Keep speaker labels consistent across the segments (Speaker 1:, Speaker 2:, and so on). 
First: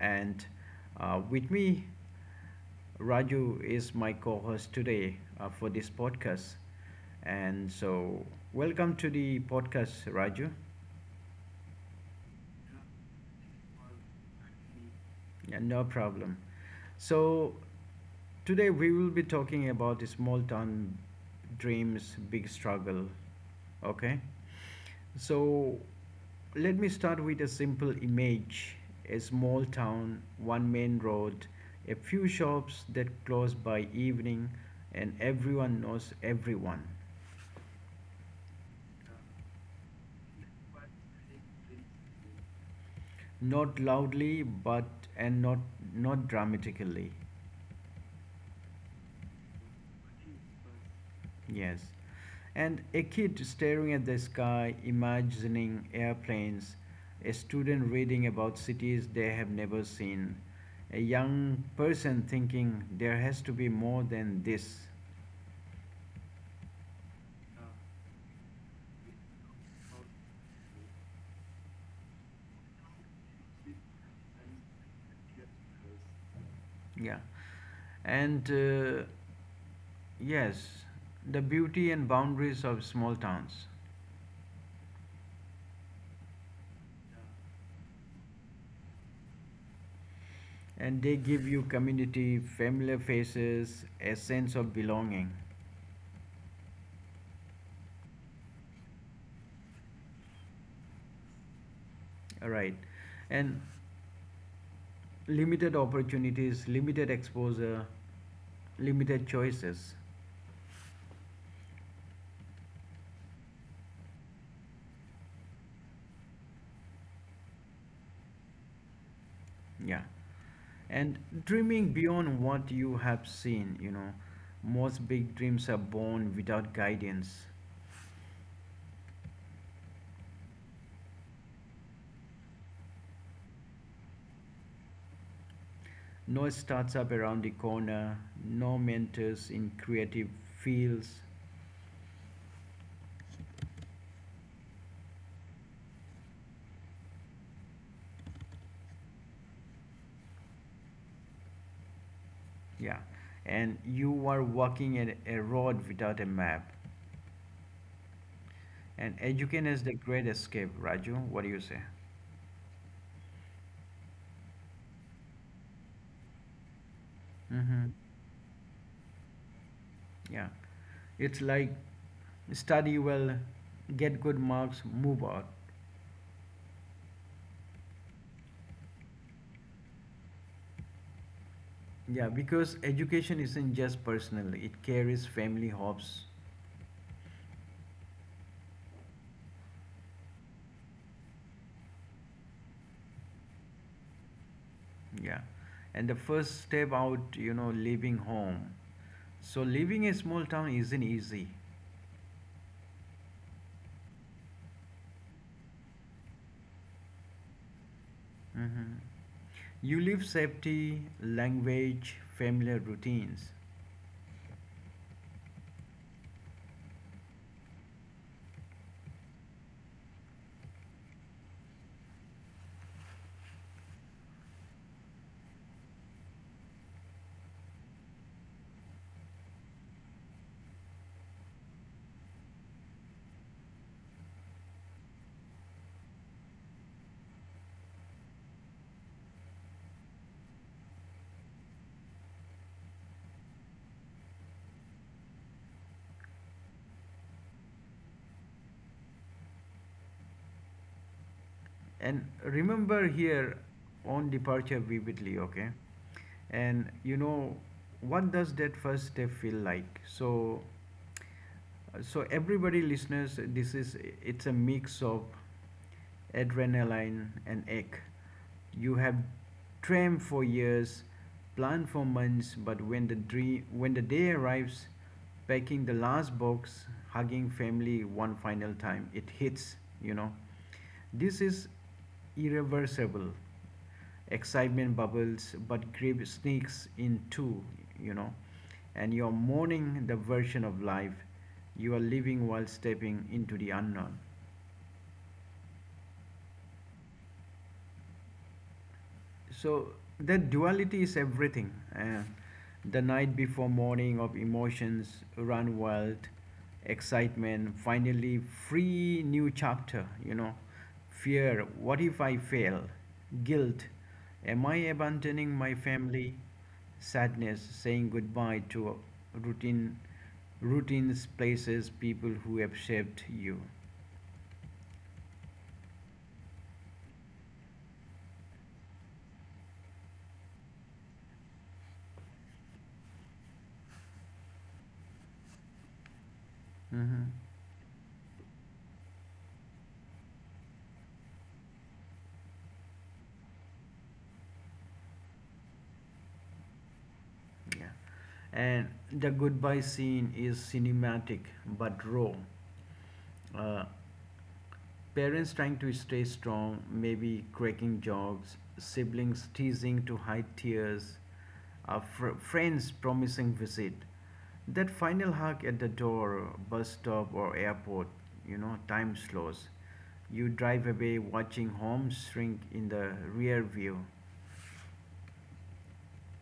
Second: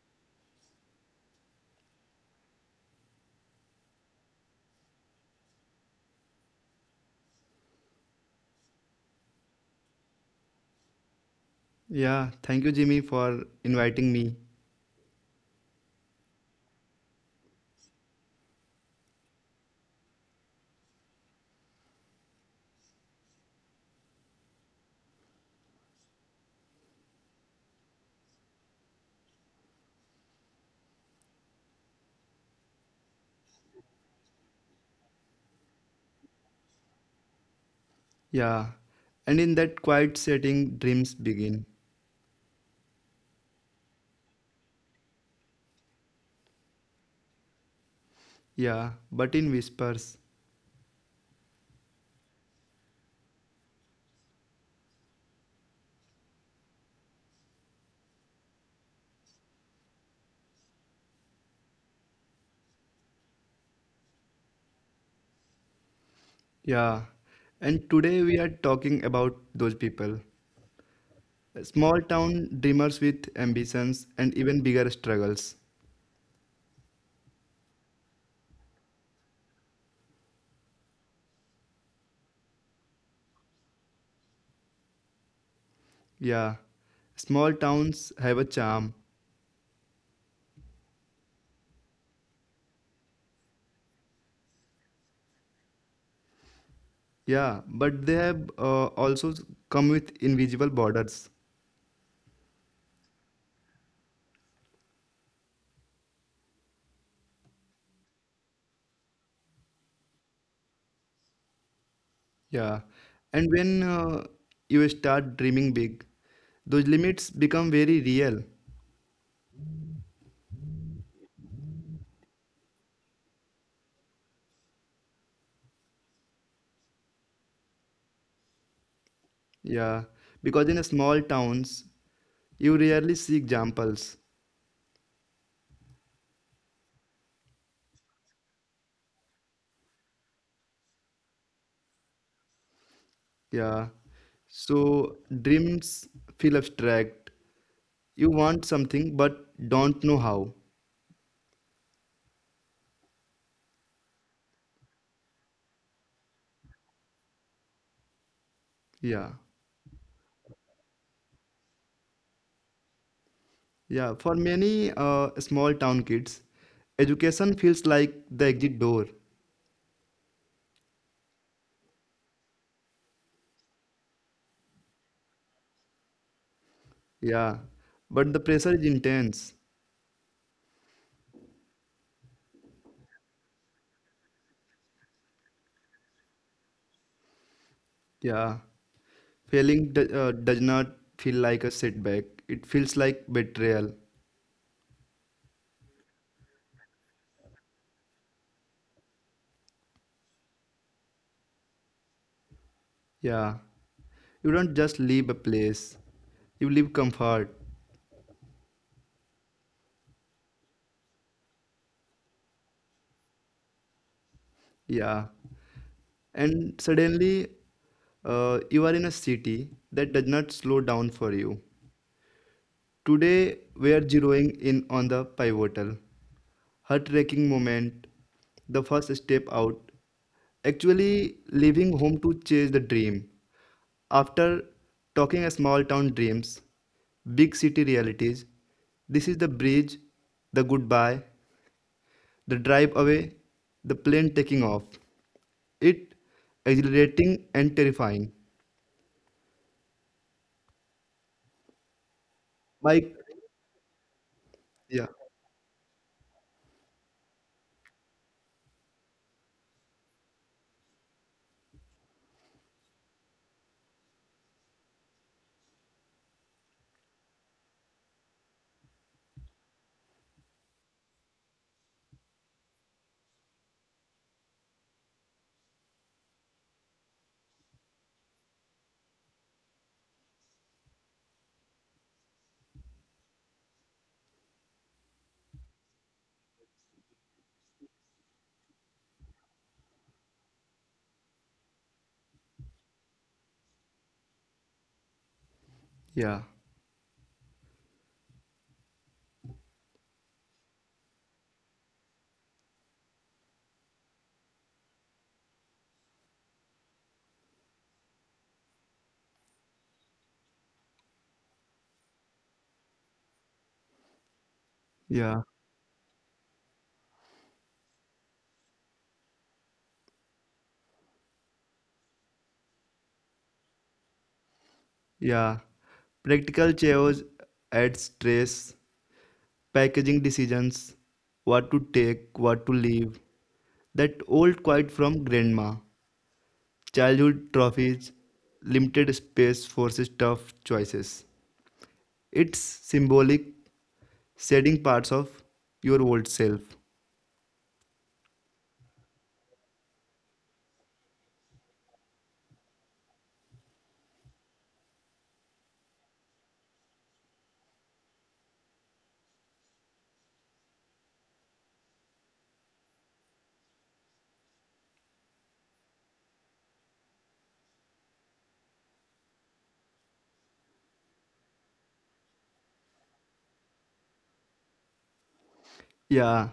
Speaker 1: and with me, Raju is my co host today for this podcast. And so, welcome to the podcast, Raju.
Speaker 2: Yeah, thank you, Jimmy, for inviting me.
Speaker 1: Yeah, no problem. So, today we will be talking about the small town dreams, big struggle. Okay? So, let me start with a simple image, a small town, one main road, a few shops that close by evening, and everyone knows everyone.
Speaker 2: Yeah, and in that quiet setting, dreams begin.
Speaker 1: Not loudly, but and not dramatically.
Speaker 2: Yeah, but in whispers.
Speaker 1: Yes. And a kid staring at the sky, imagining airplanes, a student reading about cities they have never seen, a young person thinking there has to be more than this.
Speaker 2: Yeah, and today we are talking about those people small town dreamers with ambitions and even bigger struggles.
Speaker 1: Yeah. And uh, yes, the beauty and boundaries of small towns.
Speaker 2: Yeah, small towns have a charm.
Speaker 1: And they give you community, familiar faces, a sense of belonging.
Speaker 2: Yeah, but they have also come with invisible borders.
Speaker 1: All right. And limited opportunities, limited exposure, limited choices,
Speaker 2: Yeah. And when you start dreaming big, those limits become very real.
Speaker 1: yeah, and dreaming beyond what you have seen, most big dreams are born without guidance,
Speaker 2: Yeah. Because in small towns, you rarely see examples.
Speaker 1: no startup around the corner, no mentors in creative fields,
Speaker 2: Yeah. So dreams feel abstract. You want something but don't know how.
Speaker 1: yeah, and you are walking at a road without a map. And
Speaker 2: Yeah.
Speaker 1: education is the great escape, Raju, what do you say?
Speaker 2: Yeah. For many small town kids, education feels
Speaker 1: Mm-hmm.
Speaker 2: like the exit door.
Speaker 1: Yeah, it's like study well, get good marks, move out.
Speaker 2: Yeah. But the pressure is intense.
Speaker 1: Yeah, because education isn't just personal, it carries family hopes.
Speaker 2: Yeah. Failing does not feel like a setback. It feels like betrayal.
Speaker 1: Yeah. And the first step out, you know, leaving home. So leaving a small town isn't easy.
Speaker 2: Yeah. You don't just leave a place. You leave comfort.
Speaker 1: Hmm. You leave safety, language, familiar routines.
Speaker 2: Yeah. And suddenly, you are in a city that does not slow down for you. Today, we are zeroing in on the pivotal, heartbreaking moment, the first step out, actually leaving home to chase the dream. After talking small town dreams, big city realities, this is the bridge, the goodbye, the drive away, the plane taking off. It exhilarating and terrifying.
Speaker 1: And remember
Speaker 2: My
Speaker 1: here on departure
Speaker 2: yeah,
Speaker 1: vividly, okay? And you know, what does that first step feel like? So everybody listeners, this is, it's a mix of adrenaline and ache. You have dreamed for years, planned for months, but when the dream when the day arrives, packing the last box, hugging family one final time, it hits, you know, this is irreversible. Excitement bubbles, but grief sneaks in too, you know. And you're mourning the version of life you are living while stepping into the unknown.
Speaker 2: yeah,
Speaker 1: So that duality is everything. The night before morning of emotions run wild, excitement, finally free new chapter, you know. Fear, what if I fail? Guilt, am I abandoning
Speaker 2: yeah,
Speaker 1: my family? Sadness, saying goodbye to routine, routines, places, people who have shaped you.
Speaker 2: yeah. Practical chaos adds stress. Packaging decisions, what to take, what to leave. That old quote from grandma,
Speaker 1: Hmm.
Speaker 2: childhood trophies, limited space forces tough choices. It's symbolic, shedding parts of your old self.
Speaker 1: Yeah, and the goodbye scene is cinematic but raw. Uh, Parents trying to stay strong, maybe cracking jokes, siblings teasing to hide tears, friends promising visit. That final hug at the door, bus stop, or airport, you know, time slows. You drive away watching homes shrink in the rear view.
Speaker 2: Yeah,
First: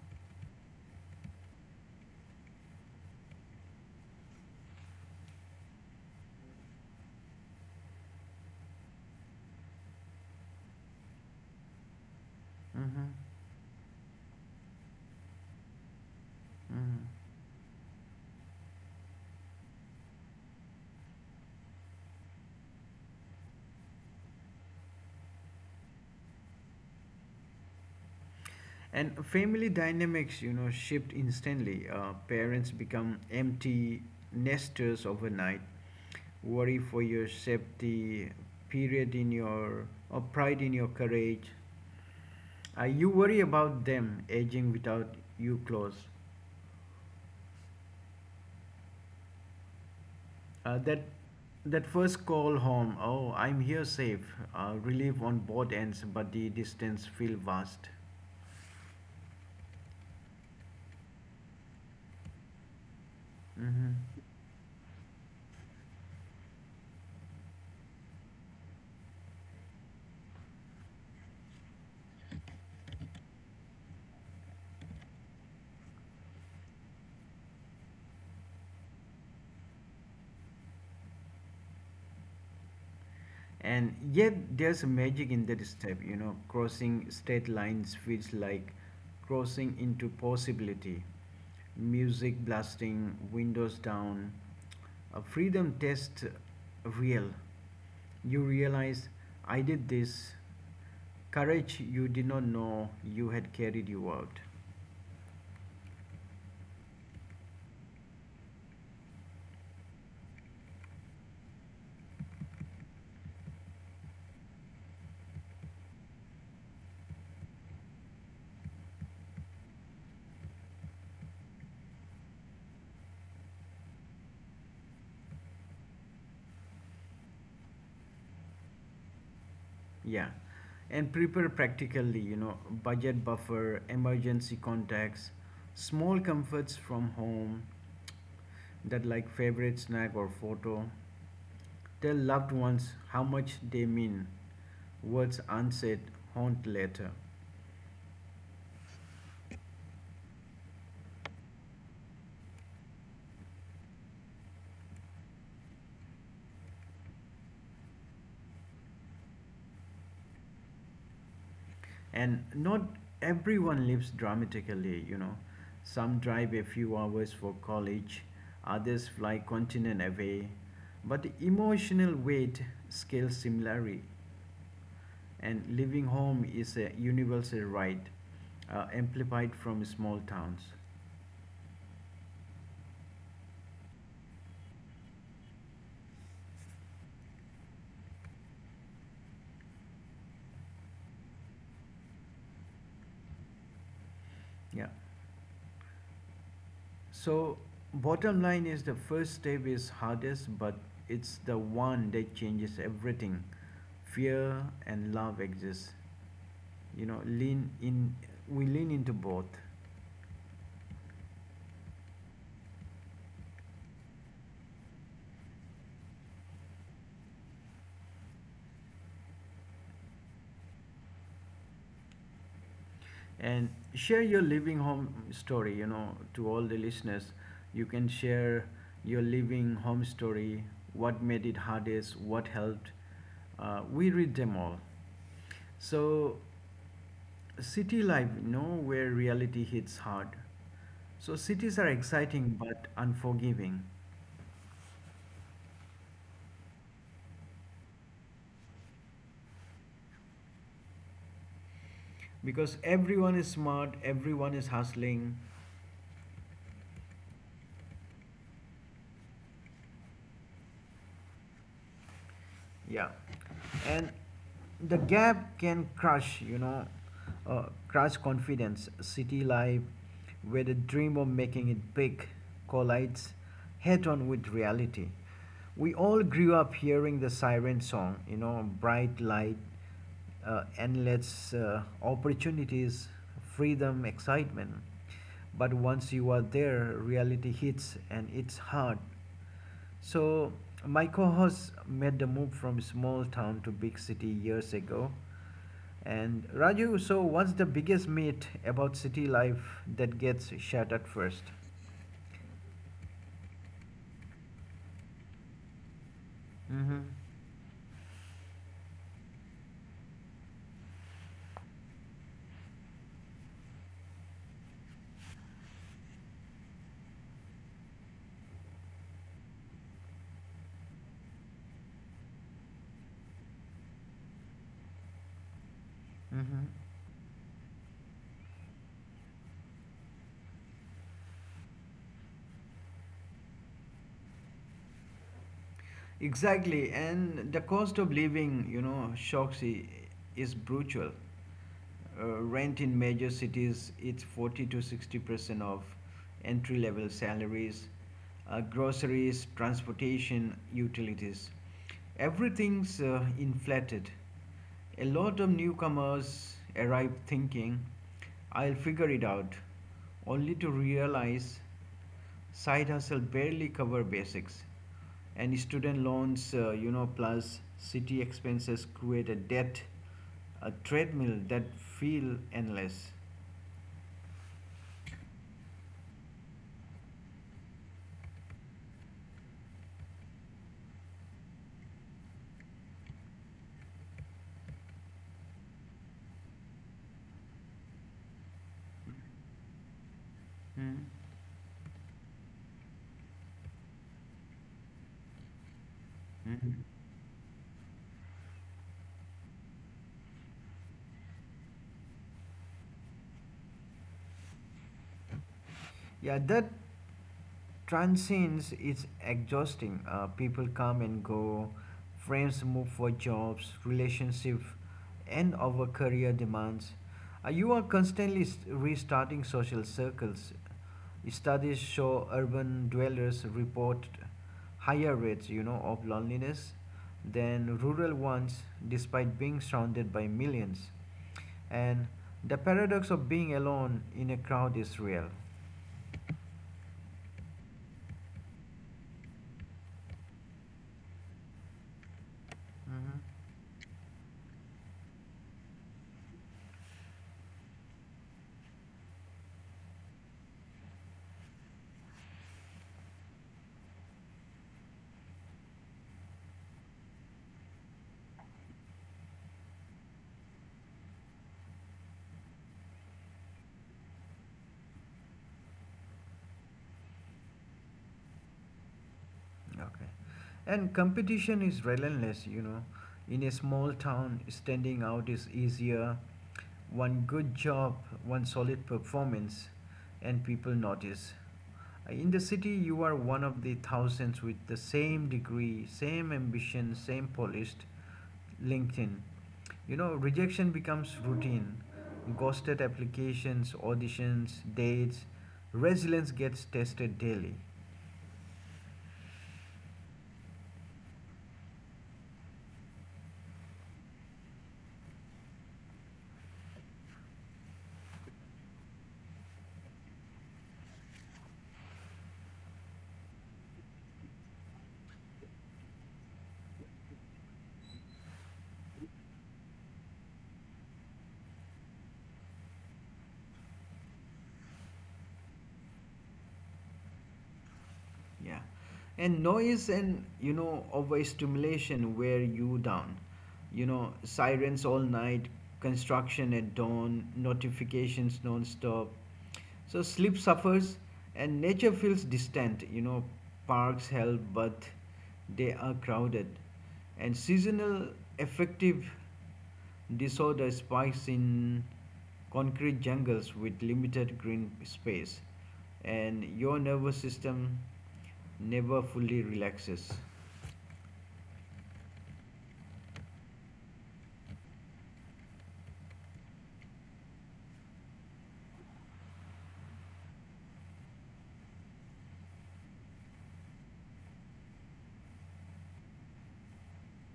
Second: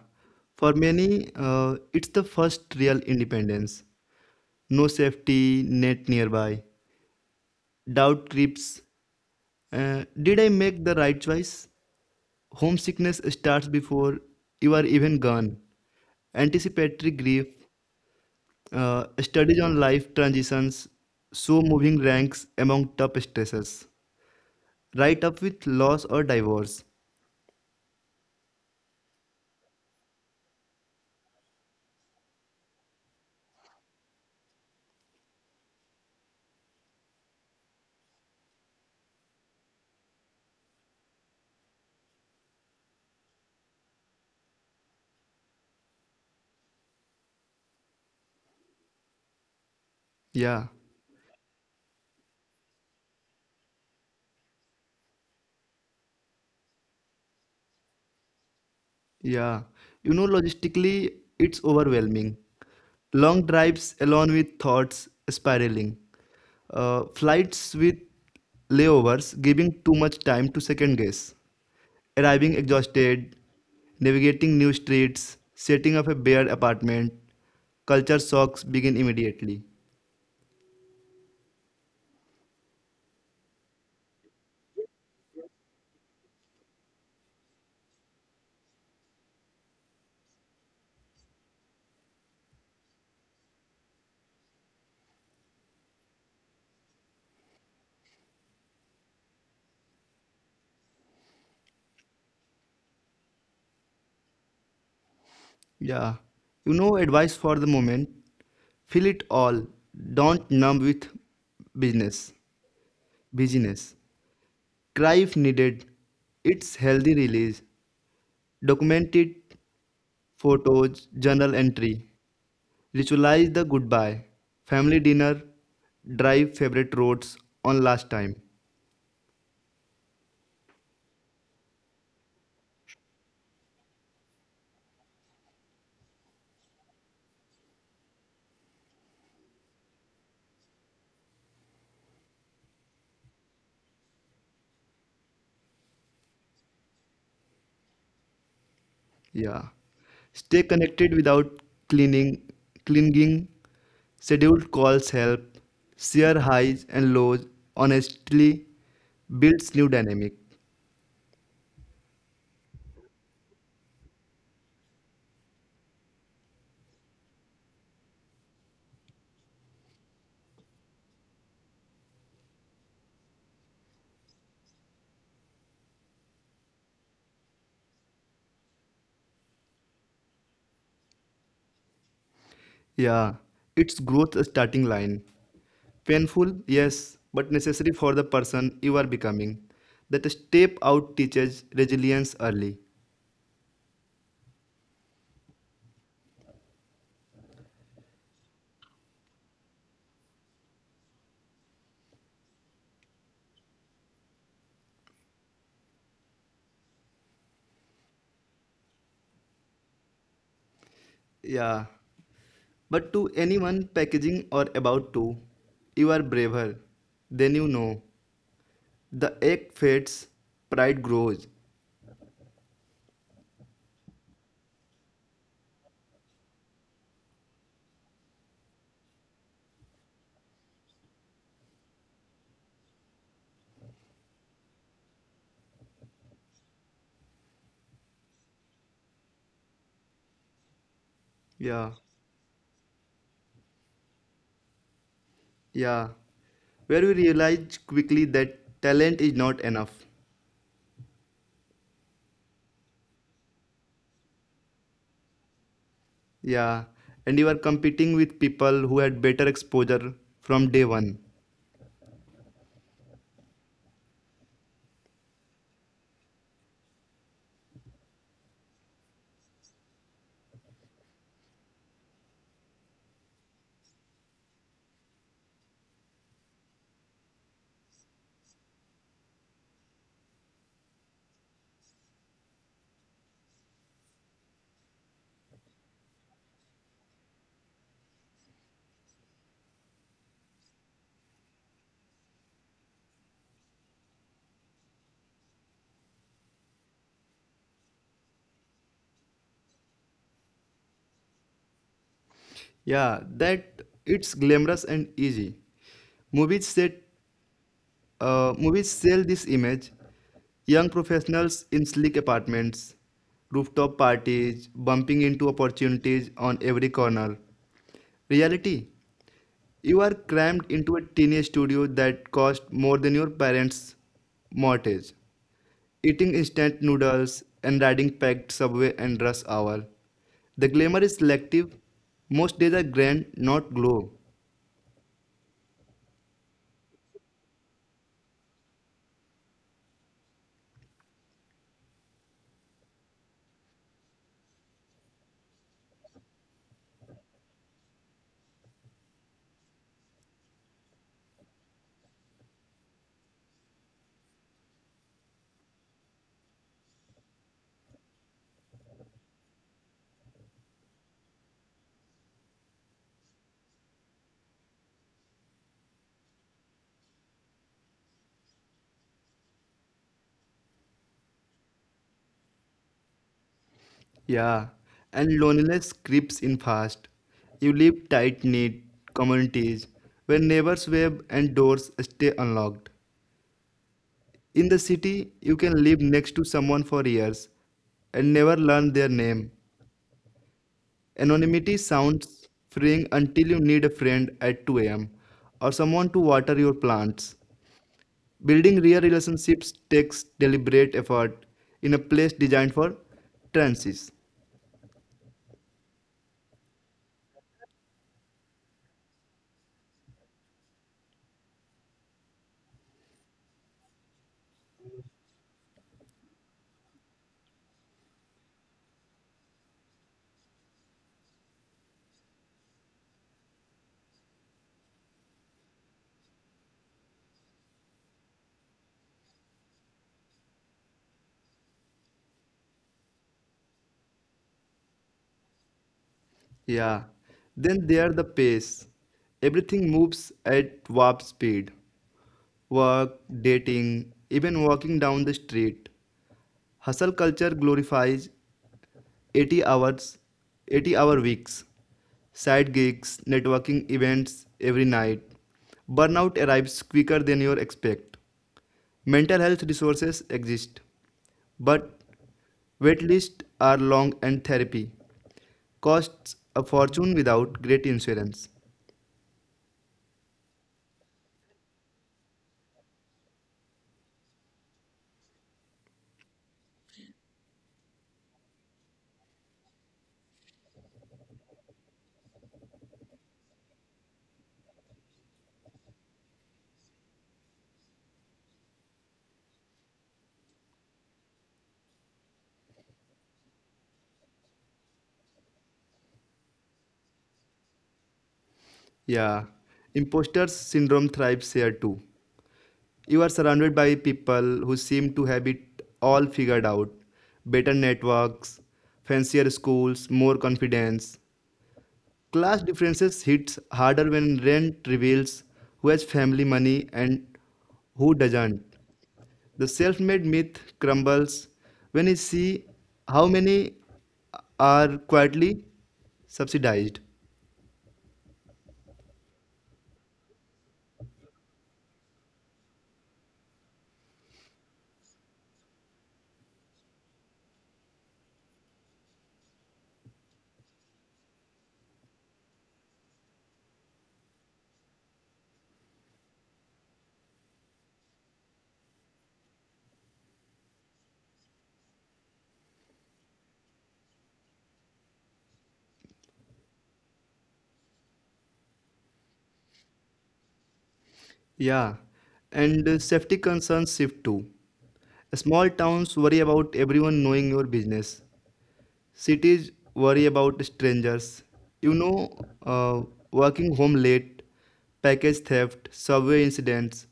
Speaker 2: for many, it's the first real independence. No safety net nearby. Doubt creeps. Did I make the right choice?
Speaker 1: Mhm.
Speaker 2: Homesickness starts before you are even gone.
Speaker 1: Mhm.
Speaker 2: Anticipatory grief, studies on life transitions, so moving ranks among top stresses. Right up with loss or divorce.
Speaker 1: And family dynamics, you know, shift instantly. Parents become empty nesters overnight. Worry for your safety, period in your, or pride in your courage. You worry about them aging without you close. Uh,
Speaker 2: Yeah,
Speaker 1: that that first call home. Oh, I'm here safe. Relief on both ends, but the distance feel vast.
Speaker 2: yeah. You know, logistically, it's overwhelming. Long
Speaker 1: Mm-hmm.
Speaker 2: drives alone with thoughts spiraling. Flights with layovers giving too much time to second guess. Arriving exhausted, navigating new streets, setting up a bare apartment, culture shocks begin immediately.
Speaker 1: And yet, there's a magic in that step, you know, crossing state lines feels like crossing into possibility. Music blasting, windows down, a freedom test real. You realize, I did this. Courage you did not know you had carried you out.
Speaker 2: Yeah. You know, advice for the moment, feel it all. Don't numb with business. Busyness. Cry if needed. It's healthy release. Document it. Photos, journal entry. Ritualize the goodbye. Family dinner. Drive favorite roads on last time.
Speaker 1: Yeah. And prepare practically, you know, budget buffer, emergency contacts, small comforts from home, that like favorite snack or photo. Tell loved ones how much they mean. Words unsaid haunt later.
Speaker 2: Yeah. Stay connected without cleaning, clinging. Scheduled calls help. Share highs and lows. Honestly, builds new dynamic.
Speaker 1: And not everyone lives dramatically, you know. Some drive a few hours for college, others fly continent away. But the emotional weight scales similarly, and leaving home is a universal right, amplified from small towns.
Speaker 2: Yeah. It's growth starting line. Painful, yes, but necessary for the person you are becoming. That step out teaches resilience early.
Speaker 1: Yeah. So, bottom line is the first step is hardest, but it's the one that changes everything. Fear and love exist. You know, lean in. We lean into both.
Speaker 2: Yeah. But to anyone packaging or about to, you are braver than you know. The egg fades, pride grows.
Speaker 1: And share your living home story, you know, to all the listeners, you can share your living home story, what made it hardest, what helped. We read them all. So city life, you know, where reality hits hard. So cities are
Speaker 2: Yeah,
Speaker 1: exciting but unforgiving,
Speaker 2: yeah. Where you realize quickly that talent is not enough.
Speaker 1: because everyone is smart, everyone is hustling.
Speaker 2: Yeah, and you are competing with people who had better exposure from day one.
Speaker 1: Yeah, and the gap can crush, you know, crush confidence. City life, where the dream of making it big collides head on with reality. We all grew up hearing the siren song, you know, bright light, endless opportunities, freedom, excitement. But once you are there, reality hits and it's hard. So, my co host made the move from small town to big city years ago. And Raju, so what's the biggest myth about city life that gets shattered first?
Speaker 2: Yeah, that it's glamorous and easy. Movies
Speaker 1: Mm-hmm.
Speaker 2: set, movies sell this image. Young professionals in sleek apartments, rooftop parties, bumping into opportunities on every corner. Reality. You are crammed into a tiny studio that costs more than your parents' mortgage.
Speaker 1: Mm-hmm.
Speaker 2: Eating instant noodles and riding packed subway and rush hour. The glamour is selective. Most days are grand, not glow.
Speaker 1: Exactly, and the cost of living, you know, is brutal. Rent in major cities, it's 40 to 60% of entry level salaries, groceries, transportation, utilities. Everything's inflated. A lot of newcomers arrive thinking, I'll figure it out, only to realize side hustle barely cover basics, and student loans, you know, plus city expenses create a debt, a treadmill that feel endless.
Speaker 2: Yeah, and loneliness creeps in fast. You live tight-knit communities where neighbors wave and doors stay unlocked. In the city, you can live next to someone for years and never learn their name. Anonymity sounds freeing until you need a friend at 2 a.m. or someone to water
Speaker 1: Mm-hmm.
Speaker 2: your plants. Building real relationships takes deliberate effort in a place designed for trances.
Speaker 1: Yeah, that transcends is exhausting. People come and go, friends move for jobs, relationships, and our career demands. You are constantly restarting social circles. Studies show urban dwellers report higher rates, you know, of loneliness than rural ones, despite being surrounded by millions. And the paradox of being alone in a crowd is real.
Speaker 2: Yeah. Then there the pace. Everything moves at warp speed. Work,
Speaker 1: Mm-hmm.
Speaker 2: dating, even walking down the street. Hustle culture glorifies 80 hours, 80-hour weeks, side gigs, networking events every night. Burnout arrives quicker than you expect. Mental health resources exist, but waitlists are long and therapy costs a fortune without great insurance.
Speaker 1: Okay. And competition is relentless, you know. In a small town, standing out is easier. One good job, one solid performance, and people notice. In the city, you are one of the thousands with the same degree, same ambition, same polished LinkedIn. You know, rejection becomes routine. Ghosted applications, auditions, dates, resilience gets tested daily.
Speaker 2: Yeah, imposter syndrome thrives here too. You are surrounded by people who seem to have it all figured out, better networks, fancier schools, more confidence. Class differences hits harder when rent reveals who has family money and who doesn't. The self made myth crumbles when you see how many are quietly subsidized.
Speaker 1: Yeah. And noise and, you know, overstimulation wear you down. You know, sirens all night, construction at dawn, notifications non stop. So sleep suffers and nature feels distant. You know, parks help, but they are crowded. And seasonal affective disorder spikes in concrete jungles with limited green space, and your nervous system never fully relaxes.
Speaker 2: Yeah, and safety concerns shift too. Small towns worry about everyone knowing your business. Cities worry about strangers. You know, uh, working home late, package theft, subway incidents,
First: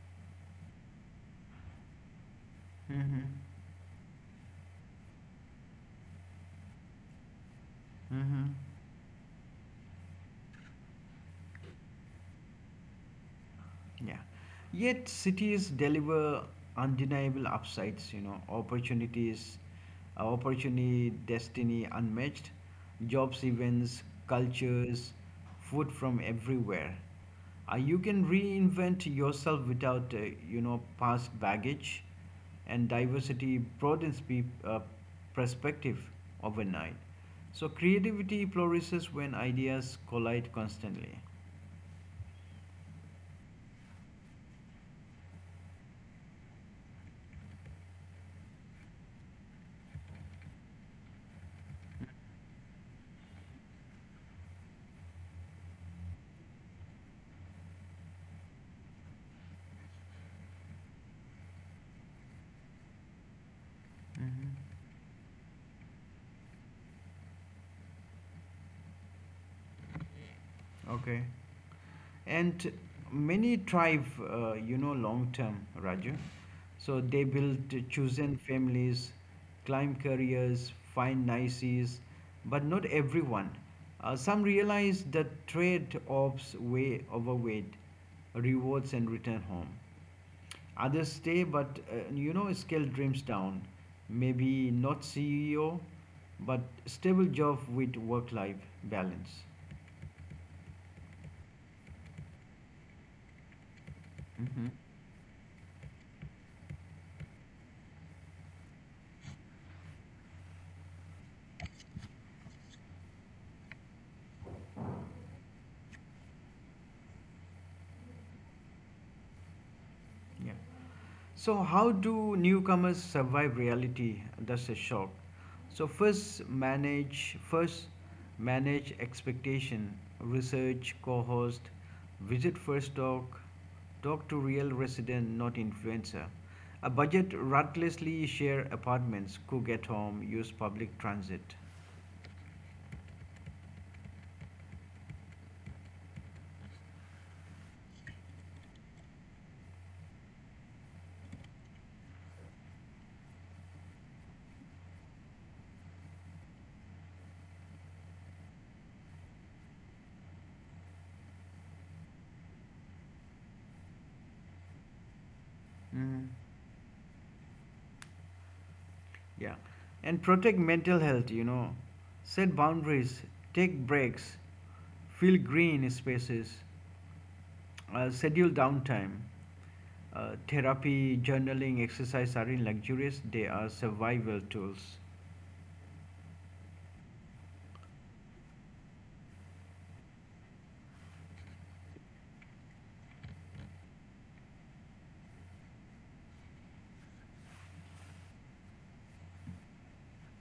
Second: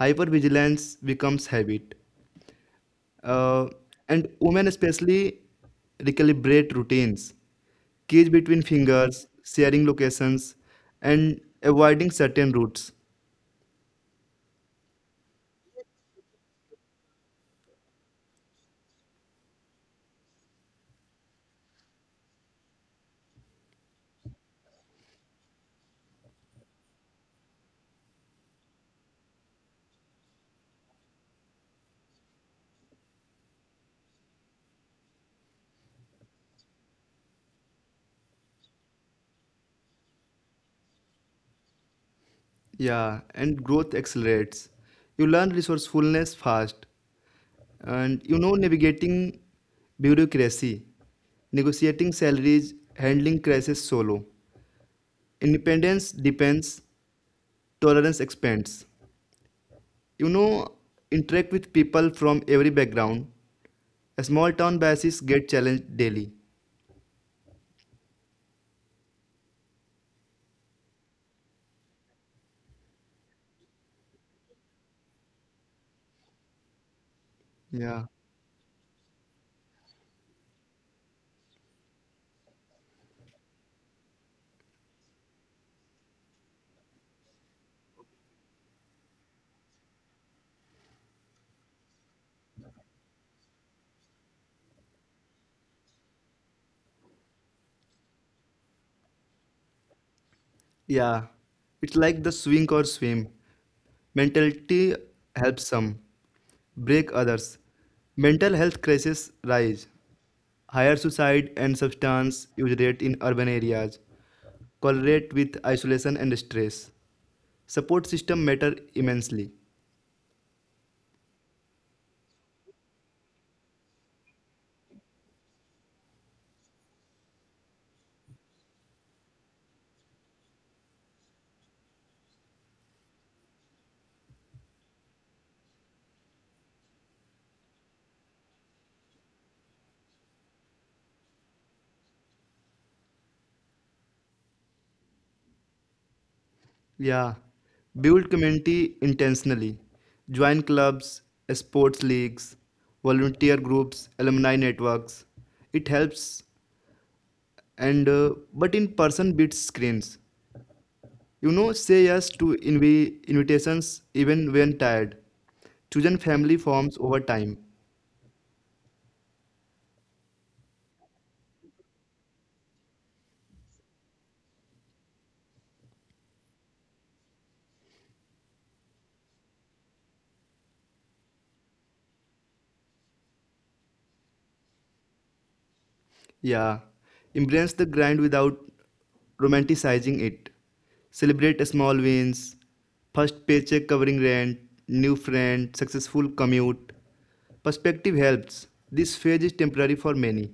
Speaker 2: hypervigilance becomes habit.
Speaker 1: Mm-hmm.
Speaker 2: Uh, and women especially recalibrate routines, keys
Speaker 1: Mm-hmm.
Speaker 2: between fingers, sharing locations, and avoiding certain routes.
Speaker 1: Yeah. Yet cities deliver undeniable upsides, you know, opportunities, opportunity, destiny unmatched, jobs, events, cultures, food from everywhere. You can reinvent yourself without, you know, past baggage, and diversity broadens perspective overnight. So creativity flourishes when ideas collide constantly.
Speaker 2: Yeah, and growth accelerates. You learn resourcefulness fast. And you know, navigating bureaucracy, negotiating salaries, handling crisis solo. Independence depends, tolerance expands. You know, interact with people from every background. Small town biases get challenged daily.
Speaker 1: Okay. And many thrive, you know, long term, Raju. So they build
Speaker 2: Yeah.
Speaker 1: chosen families, climb careers, find nices, but not everyone. Some realize the trade offs way overweight, rewards and return home. Others stay, but you know, scale dreams down. Maybe not CEO, but stable job with work life balance.
Speaker 2: Yeah, it's like the swing or swim.
Speaker 1: Hmm.
Speaker 2: Mentality helps some, break others. Mental health crises rise. Higher suicide and substance use rate in urban areas. Correlate with isolation and stress. Support system matter immensely.
Speaker 1: Yeah. So, how do newcomers survive reality? That's a shock. So, first manage expectation, research, co-host, visit first talk, talk to real resident, not influencer. A budget ruthlessly share apartments, cook at home, use public transit.
Speaker 2: Yeah, build community intentionally. Join clubs, sports leagues, volunteer groups, alumni networks. It helps and but in person beats screens. You know, say yes to invitations even when tired. Chosen
Speaker 1: Mhm.
Speaker 2: family forms over time.
Speaker 1: Yeah, and protect mental health. You know, set boundaries, take breaks, fill green spaces. Schedule downtime. Therapy, journaling, exercise are in luxurious, they are survival tools.
Speaker 2: Yeah, embrace the grind without romanticizing it. Celebrate small wins, first paycheck covering rent, new friend, successful commute. Perspective helps, this phase is temporary for many.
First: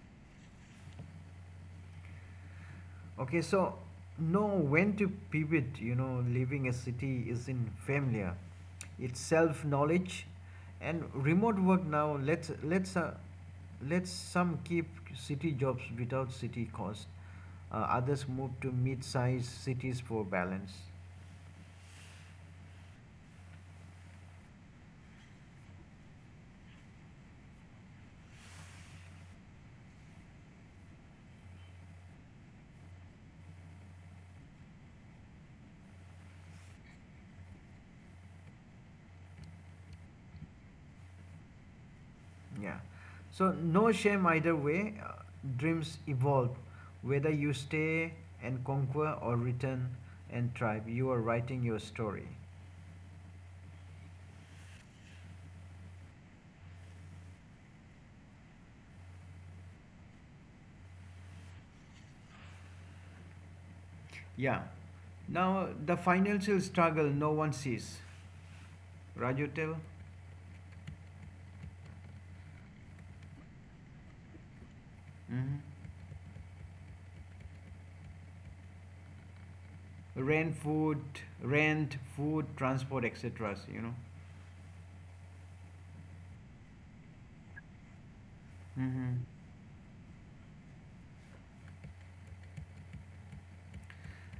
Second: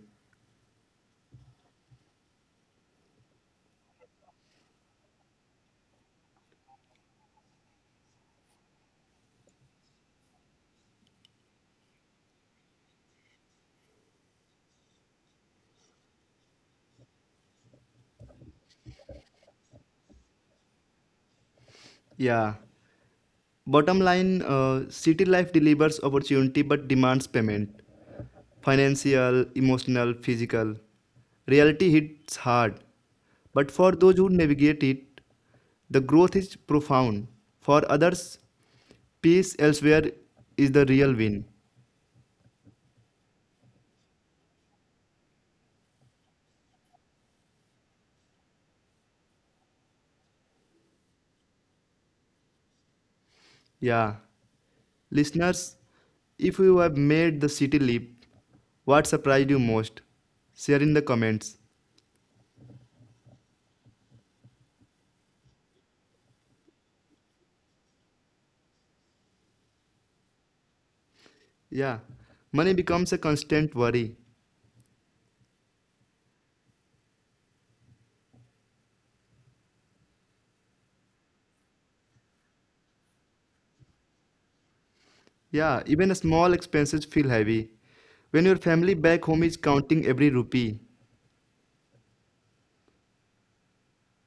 Speaker 1: Okay, so know when to pivot. You know, leaving a city isn't familiar. It's self knowledge, and remote work now. Let's some keep city jobs without city cost. Others move to mid-sized cities for balance.
Speaker 2: Yeah, bottom line city life delivers opportunity but demands payment, financial, emotional, physical. Reality hits hard, but for those who navigate it, the growth is profound. For others, peace elsewhere is the real win.
Speaker 1: Yeah. So no shame either way. Dreams evolve. Whether you stay and conquer or return and thrive, you are writing your story.
Speaker 2: Yeah. Listeners, if you have made the city leap, what surprised you most? Share in the comments.
Speaker 1: Yeah. Now the financial struggle no one sees. Raju tell.
Speaker 2: Yeah. Money becomes a constant worry.
Speaker 1: Hmm. Rent, food, rent, food, transport, etc. You know.
Speaker 2: Yeah, even a small expenses feel heavy. When your family
Speaker 1: Hmm.
Speaker 2: back home is counting every rupee.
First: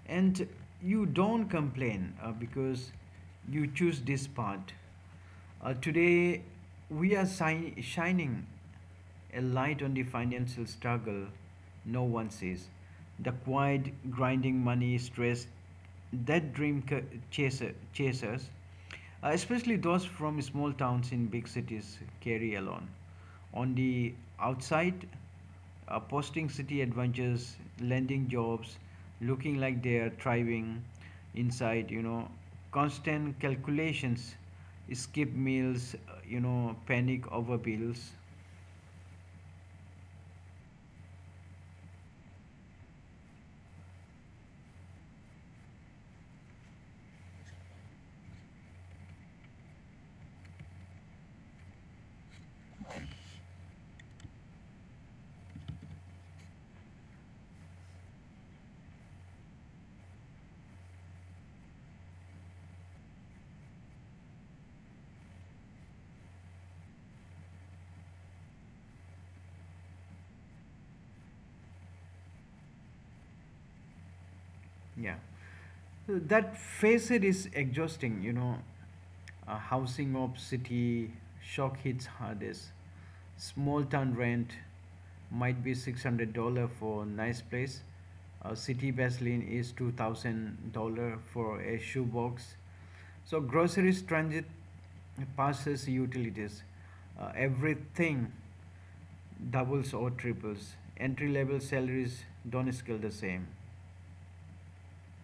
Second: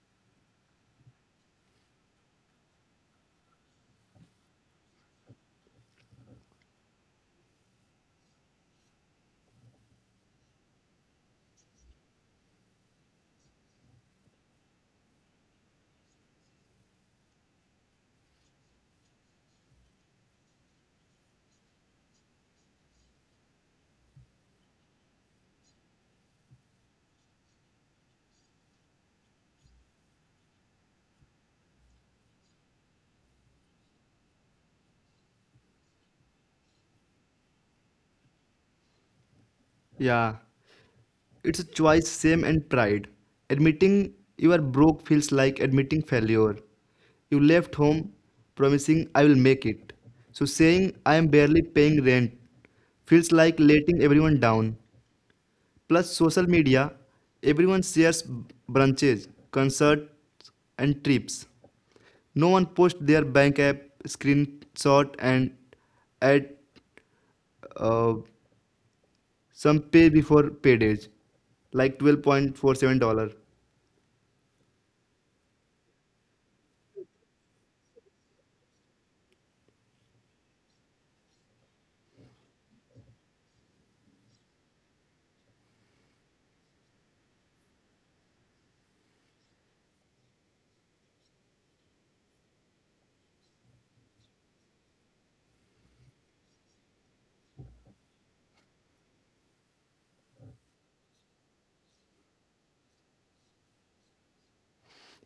Speaker 1: And you don't complain because you choose this part. Today we are shining a light on the financial struggle no one sees. The quiet, grinding money stress that chasers, especially those from small towns in big cities, carry alone. On the outside, posting city adventures, landing jobs, looking like they are thriving. Inside, you know, constant calculations, skip meals, you know, panic over bills.
Speaker 2: Yeah. It's a choice, shame, and pride. Admitting you are broke feels like admitting failure. You left home promising I will make it. So saying I am barely paying rent feels like letting everyone down. Plus, social media, everyone shares brunches, concerts, and trips. No one posts their bank app screenshot and add uh, some pay before paydays, like $12.47.
Speaker 1: Yeah. So that phase is exhausting, you know. A housing of city shock hits hardest. Small town rent might be $600 for nice place. A city Vaseline is $2,000 for a shoebox. So groceries, transit, passes, utilities, everything doubles or triples. Entry level salaries don't scale the same.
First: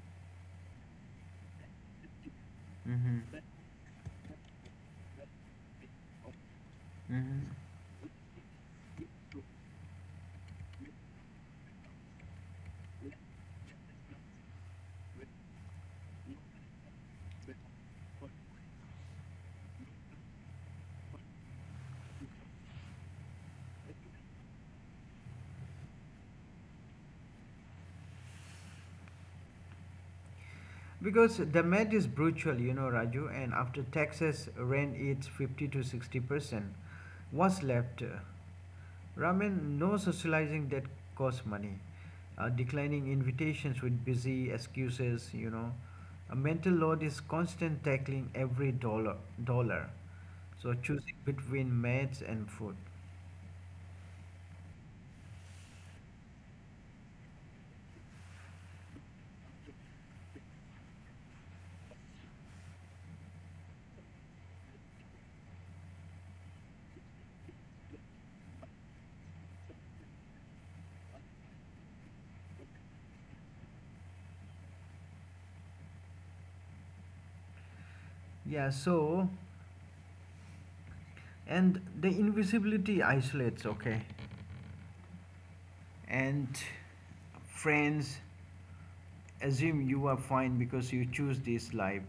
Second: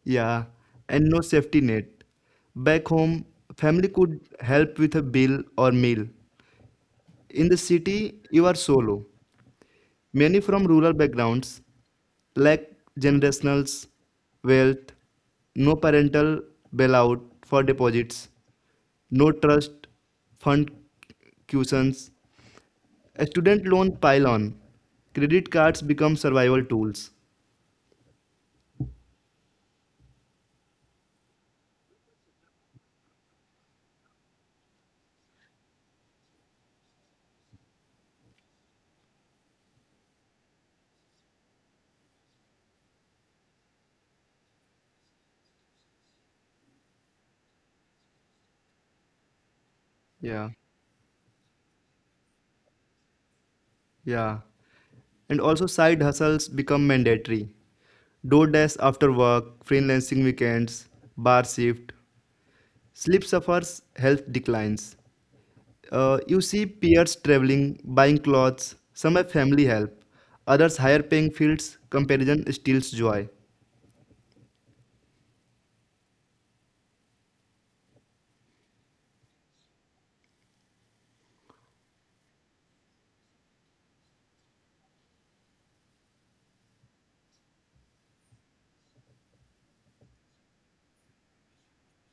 Speaker 2: Yeah, and no safety net. Back home,
Speaker 1: Mm-hmm.
Speaker 2: family could help with a bill or meal. In
Speaker 1: Mhm.
Speaker 2: the city, you are solo. Many from rural backgrounds lack generational wealth, no parental bailout for deposits, no trust fund cushions. A student loan pile on. Credit cards become survival tools.
Speaker 1: Because damage is brutal, you know, Raju. And after taxes, rent eats 50 to 60%. What's left? Ramen, no socializing that costs money. Declining invitations with busy excuses, you know. A mental load is constant tackling every dollar.
Speaker 2: Yeah,
Speaker 1: So choosing between mates and food.
Speaker 2: yeah. And also, side hustles become mandatory. DoorDash after work, freelancing weekends, bar shift. Sleep suffers, health declines. You see peers traveling, buying clothes, some have family help, others higher paying fields, comparison steals joy.
Speaker 1: Yeah, so, and the invisibility isolates, okay? And friends assume you are fine because you choose this life.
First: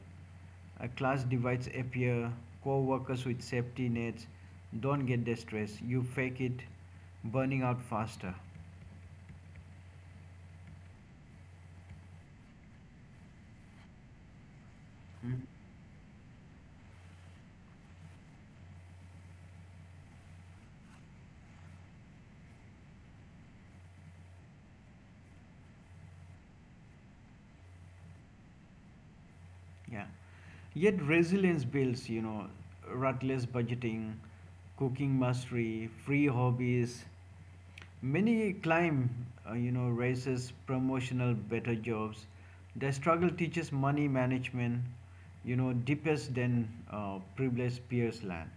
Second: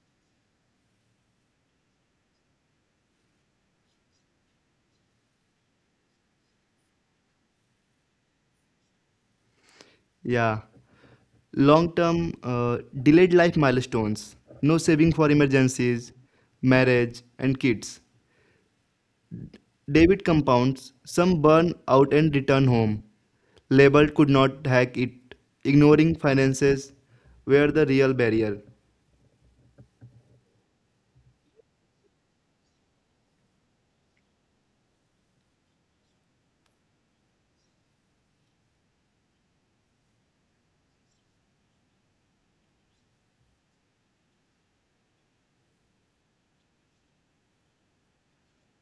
Speaker 1: A class divides appear, co-workers with safety nets don't get the stress. You fake it, burning out faster.
Speaker 2: Yeah. Long term, delayed life milestones, no saving for
Speaker 1: Mhm.
Speaker 2: emergencies, marriage, and kids. David compounds, some burn out and return home. Label could not hack it, ignoring finances were the real barrier.
Speaker 1: Yeah. Yet resilience builds, you know, ruthless budgeting, cooking mastery, free hobbies. Many climb, you know, races, promotional, better jobs. The struggle teaches money management, you know, deepest than privileged peers land.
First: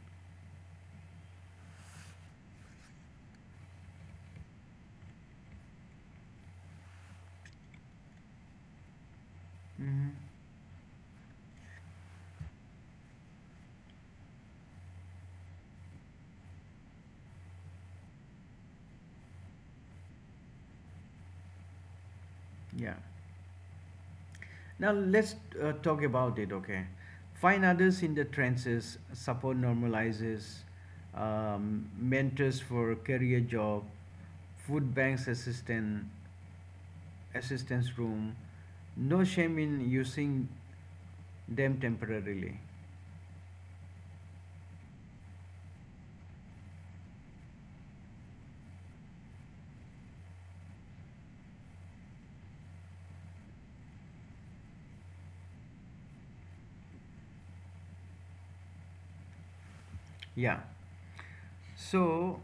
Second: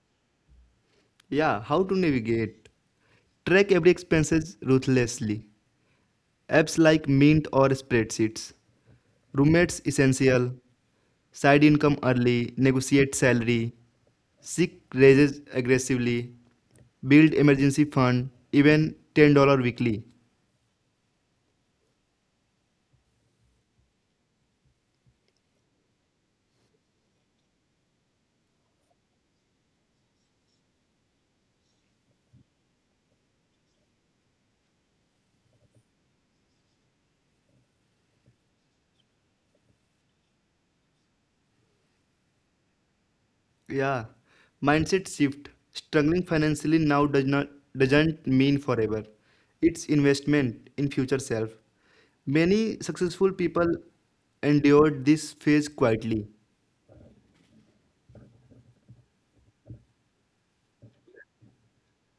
Speaker 2: Yeah, how to navigate? Track every expenses ruthlessly. Apps like Mint or spreadsheets. Roommates
Speaker 1: Hmm.
Speaker 2: essential. Side income early. Negotiate salary. Seek raises aggressively. Build emergency fund. Even $10 weekly.
Speaker 1: Yeah. Now let's talk about it, okay? Find others in the trenches, support normalizes, mentors for career job, food banks assistant, assistance room. No shame in using them temporarily.
Speaker 2: Yeah, mindset shift. Struggling financially now doesn't mean forever. It's investment in future self. Many successful people endured this phase quietly.
Speaker 1: Yeah. So,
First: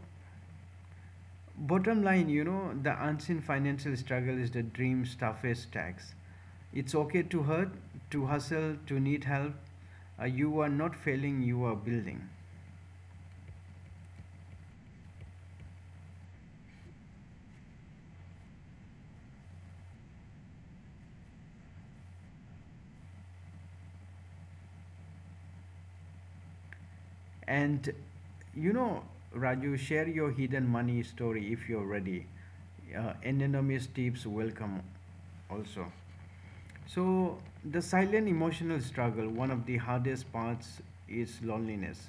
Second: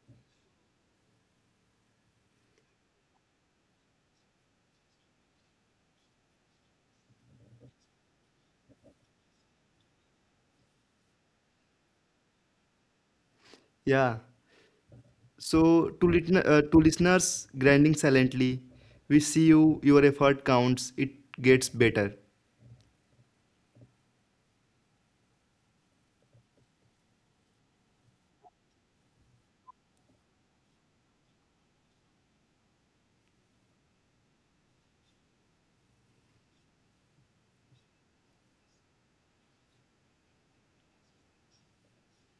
Speaker 1: bottom line, you know, the unseen financial struggle is the dream's toughest tax. It's okay to hurt, to hustle, to need help. You are not failing, you are building.
Speaker 2: Yeah. So to listeners grinding silently, we see you. Your effort counts. It gets better.
Speaker 1: And, you know, Raju, share your hidden money story if you're ready. Anonymous tips welcome also. So, the silent emotional struggle, one of the hardest parts is loneliness.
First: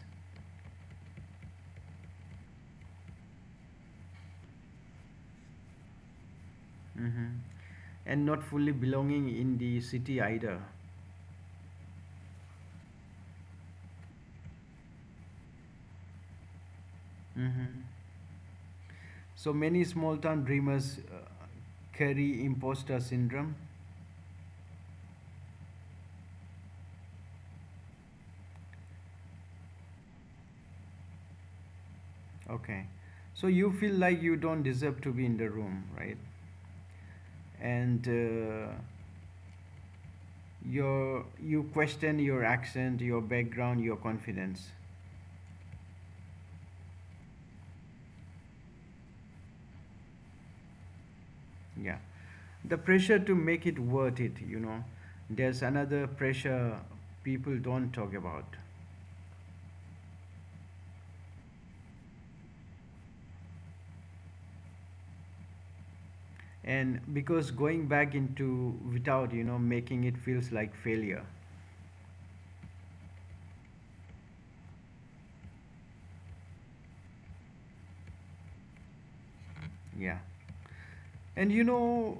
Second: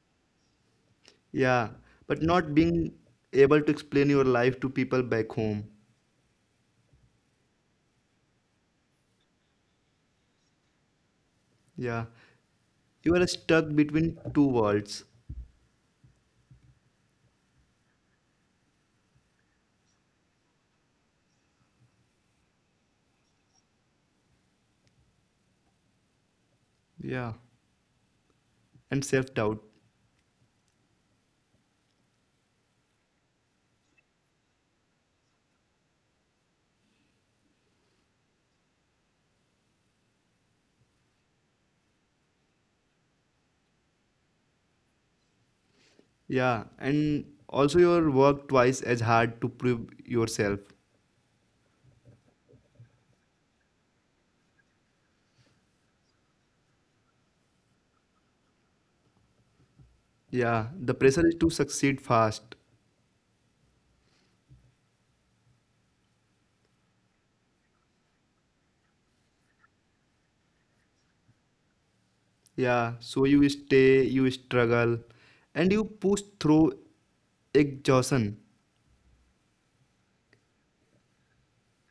Speaker 2: Yeah, but not being able to explain your life to people back home.
Speaker 1: Mhm. And not fully belonging in the city either.
Speaker 2: Yeah, you are stuck between two worlds.
Speaker 1: Mhm. So, many small town dreamers carry imposter syndrome.
Speaker 2: Yeah, and self doubt.
Speaker 1: Okay. So, you feel like you don't deserve to be in the room, right? And uh, you question your accent, your background, your confidence.
Speaker 2: Yeah, and also your work twice as hard to prove yourself.
Speaker 1: Yeah. The pressure to make it worth it, you know, there's another pressure people don't talk about.
Speaker 2: Yeah, the pressure is to succeed fast.
Speaker 1: And because going back into without, you know, making it feels like failure.
Speaker 2: Yeah, so you stay, you struggle, and you push through exhaustion.
Speaker 1: Yeah, and you know,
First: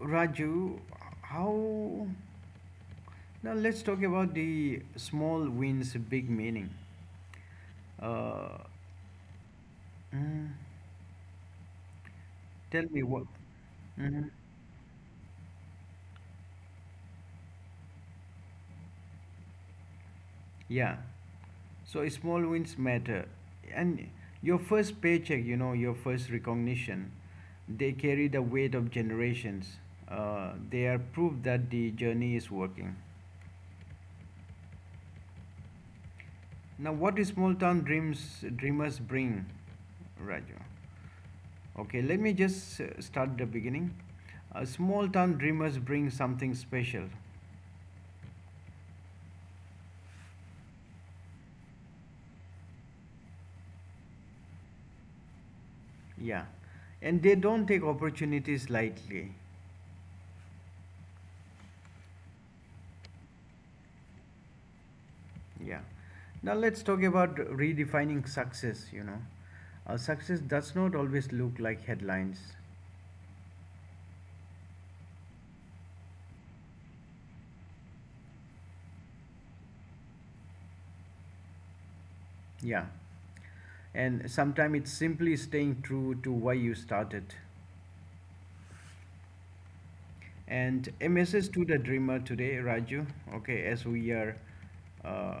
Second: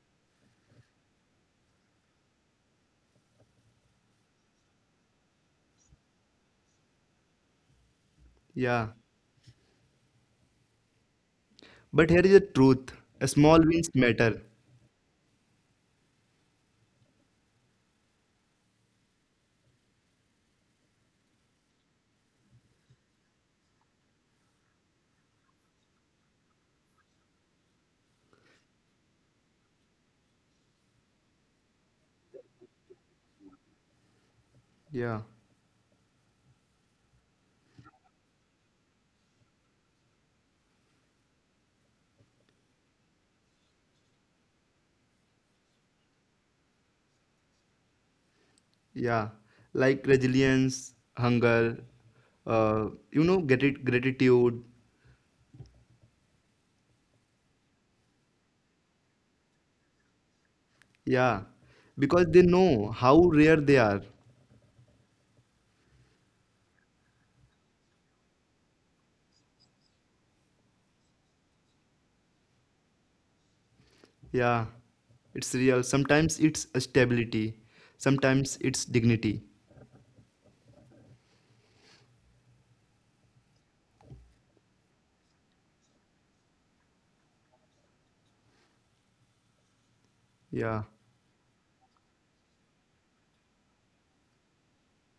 Speaker 1: Raju, how now let's talk about the small wins big meaning. uh
Speaker 2: Yeah,
Speaker 1: mm,
Speaker 2: but here is the
Speaker 1: tell me
Speaker 2: truth
Speaker 1: what.
Speaker 2: a small wins
Speaker 1: Mhm.
Speaker 2: matter.
Speaker 1: Yeah. So small wins matter. And your first paycheck, you know, your first recognition, they carry the weight of generations. They are proof that the journey is working.
Speaker 2: Yeah,
Speaker 1: Now, what do small town dreams dreamers bring, Raju? Okay, let me just start the beginning. Small town dreamers bring something special.
Speaker 2: yeah, like resilience, hunger, uh, you know, gratitude.
Speaker 1: Yeah. And they don't take opportunities lightly.
Speaker 2: Yeah, because they know how rare they are.
Speaker 1: Yeah. Now let's talk about redefining success, you know. Success does not always look like headlines.
Speaker 2: Yeah, it's real. Sometimes it's a stability, sometimes it's dignity.
Speaker 1: Yeah. And sometimes it's simply staying true to why you started. And
Speaker 2: Yeah,
Speaker 1: a message to the dreamer today, Raju. Okay, as we are uh,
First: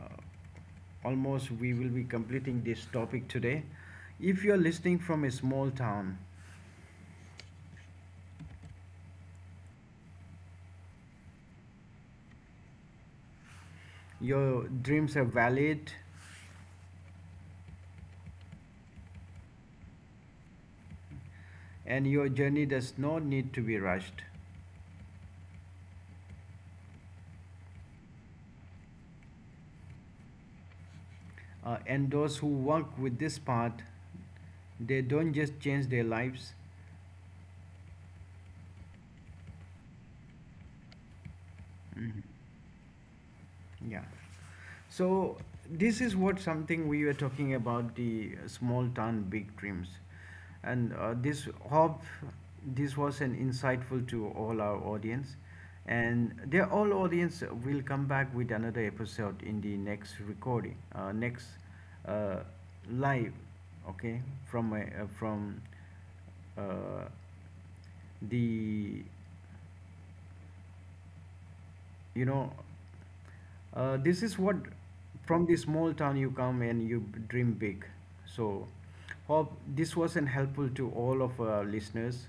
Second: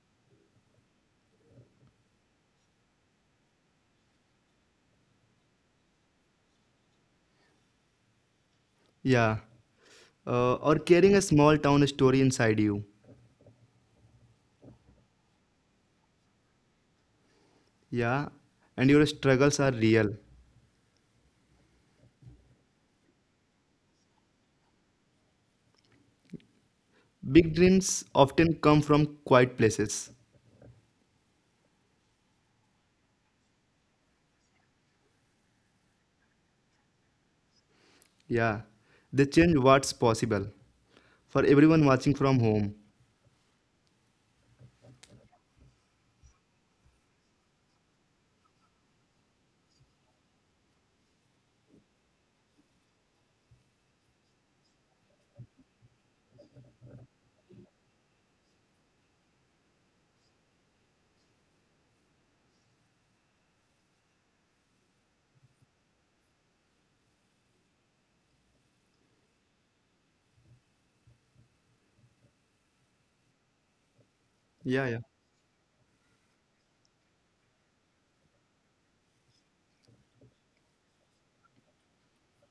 Speaker 1: almost, we will be completing this topic today. If you're listening from a small town,
Speaker 2: yeah. Or carrying a small town story inside you.
Speaker 1: your dreams are valid
Speaker 2: Yeah, and your struggles are real.
Speaker 1: and your journey does not need to be rushed.
Speaker 2: Big dreams often come from quiet places.
Speaker 1: And those who work with this path, they don't just change their lives.
Speaker 2: Yeah, they change what's possible. For everyone watching
Speaker 1: Mhm.
Speaker 2: from home.
Speaker 1: Yeah. So this is what something we were talking about the small town big dreams, and this hope this was an insightful to all our audience, and their all audience will come back with another episode in the next recording, next uh, live, okay, from uh, the you know this is what
Speaker 2: Yeah, yeah,
Speaker 1: from the small town you come and you dream big. So hope this was an helpful to all of our listeners.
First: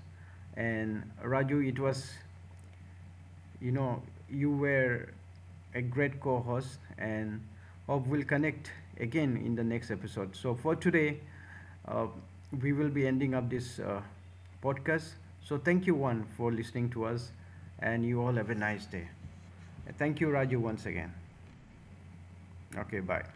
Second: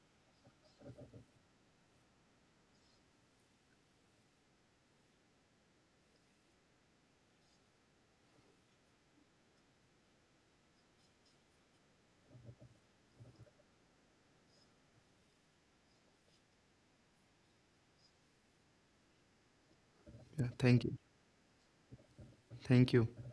Speaker 1: And Raju, it was, you know, you were a great co-host, and hope we'll connect again in the next episode. So for today, uh, we will be ending up this podcast. So thank you one for listening to us, and you all have a nice day. Thank you,
Speaker 2: yeah.
Speaker 1: Raju, once
Speaker 2: Thank you.
Speaker 1: again.
Speaker 2: Thank
Speaker 1: Okay,
Speaker 2: you.
Speaker 1: bye.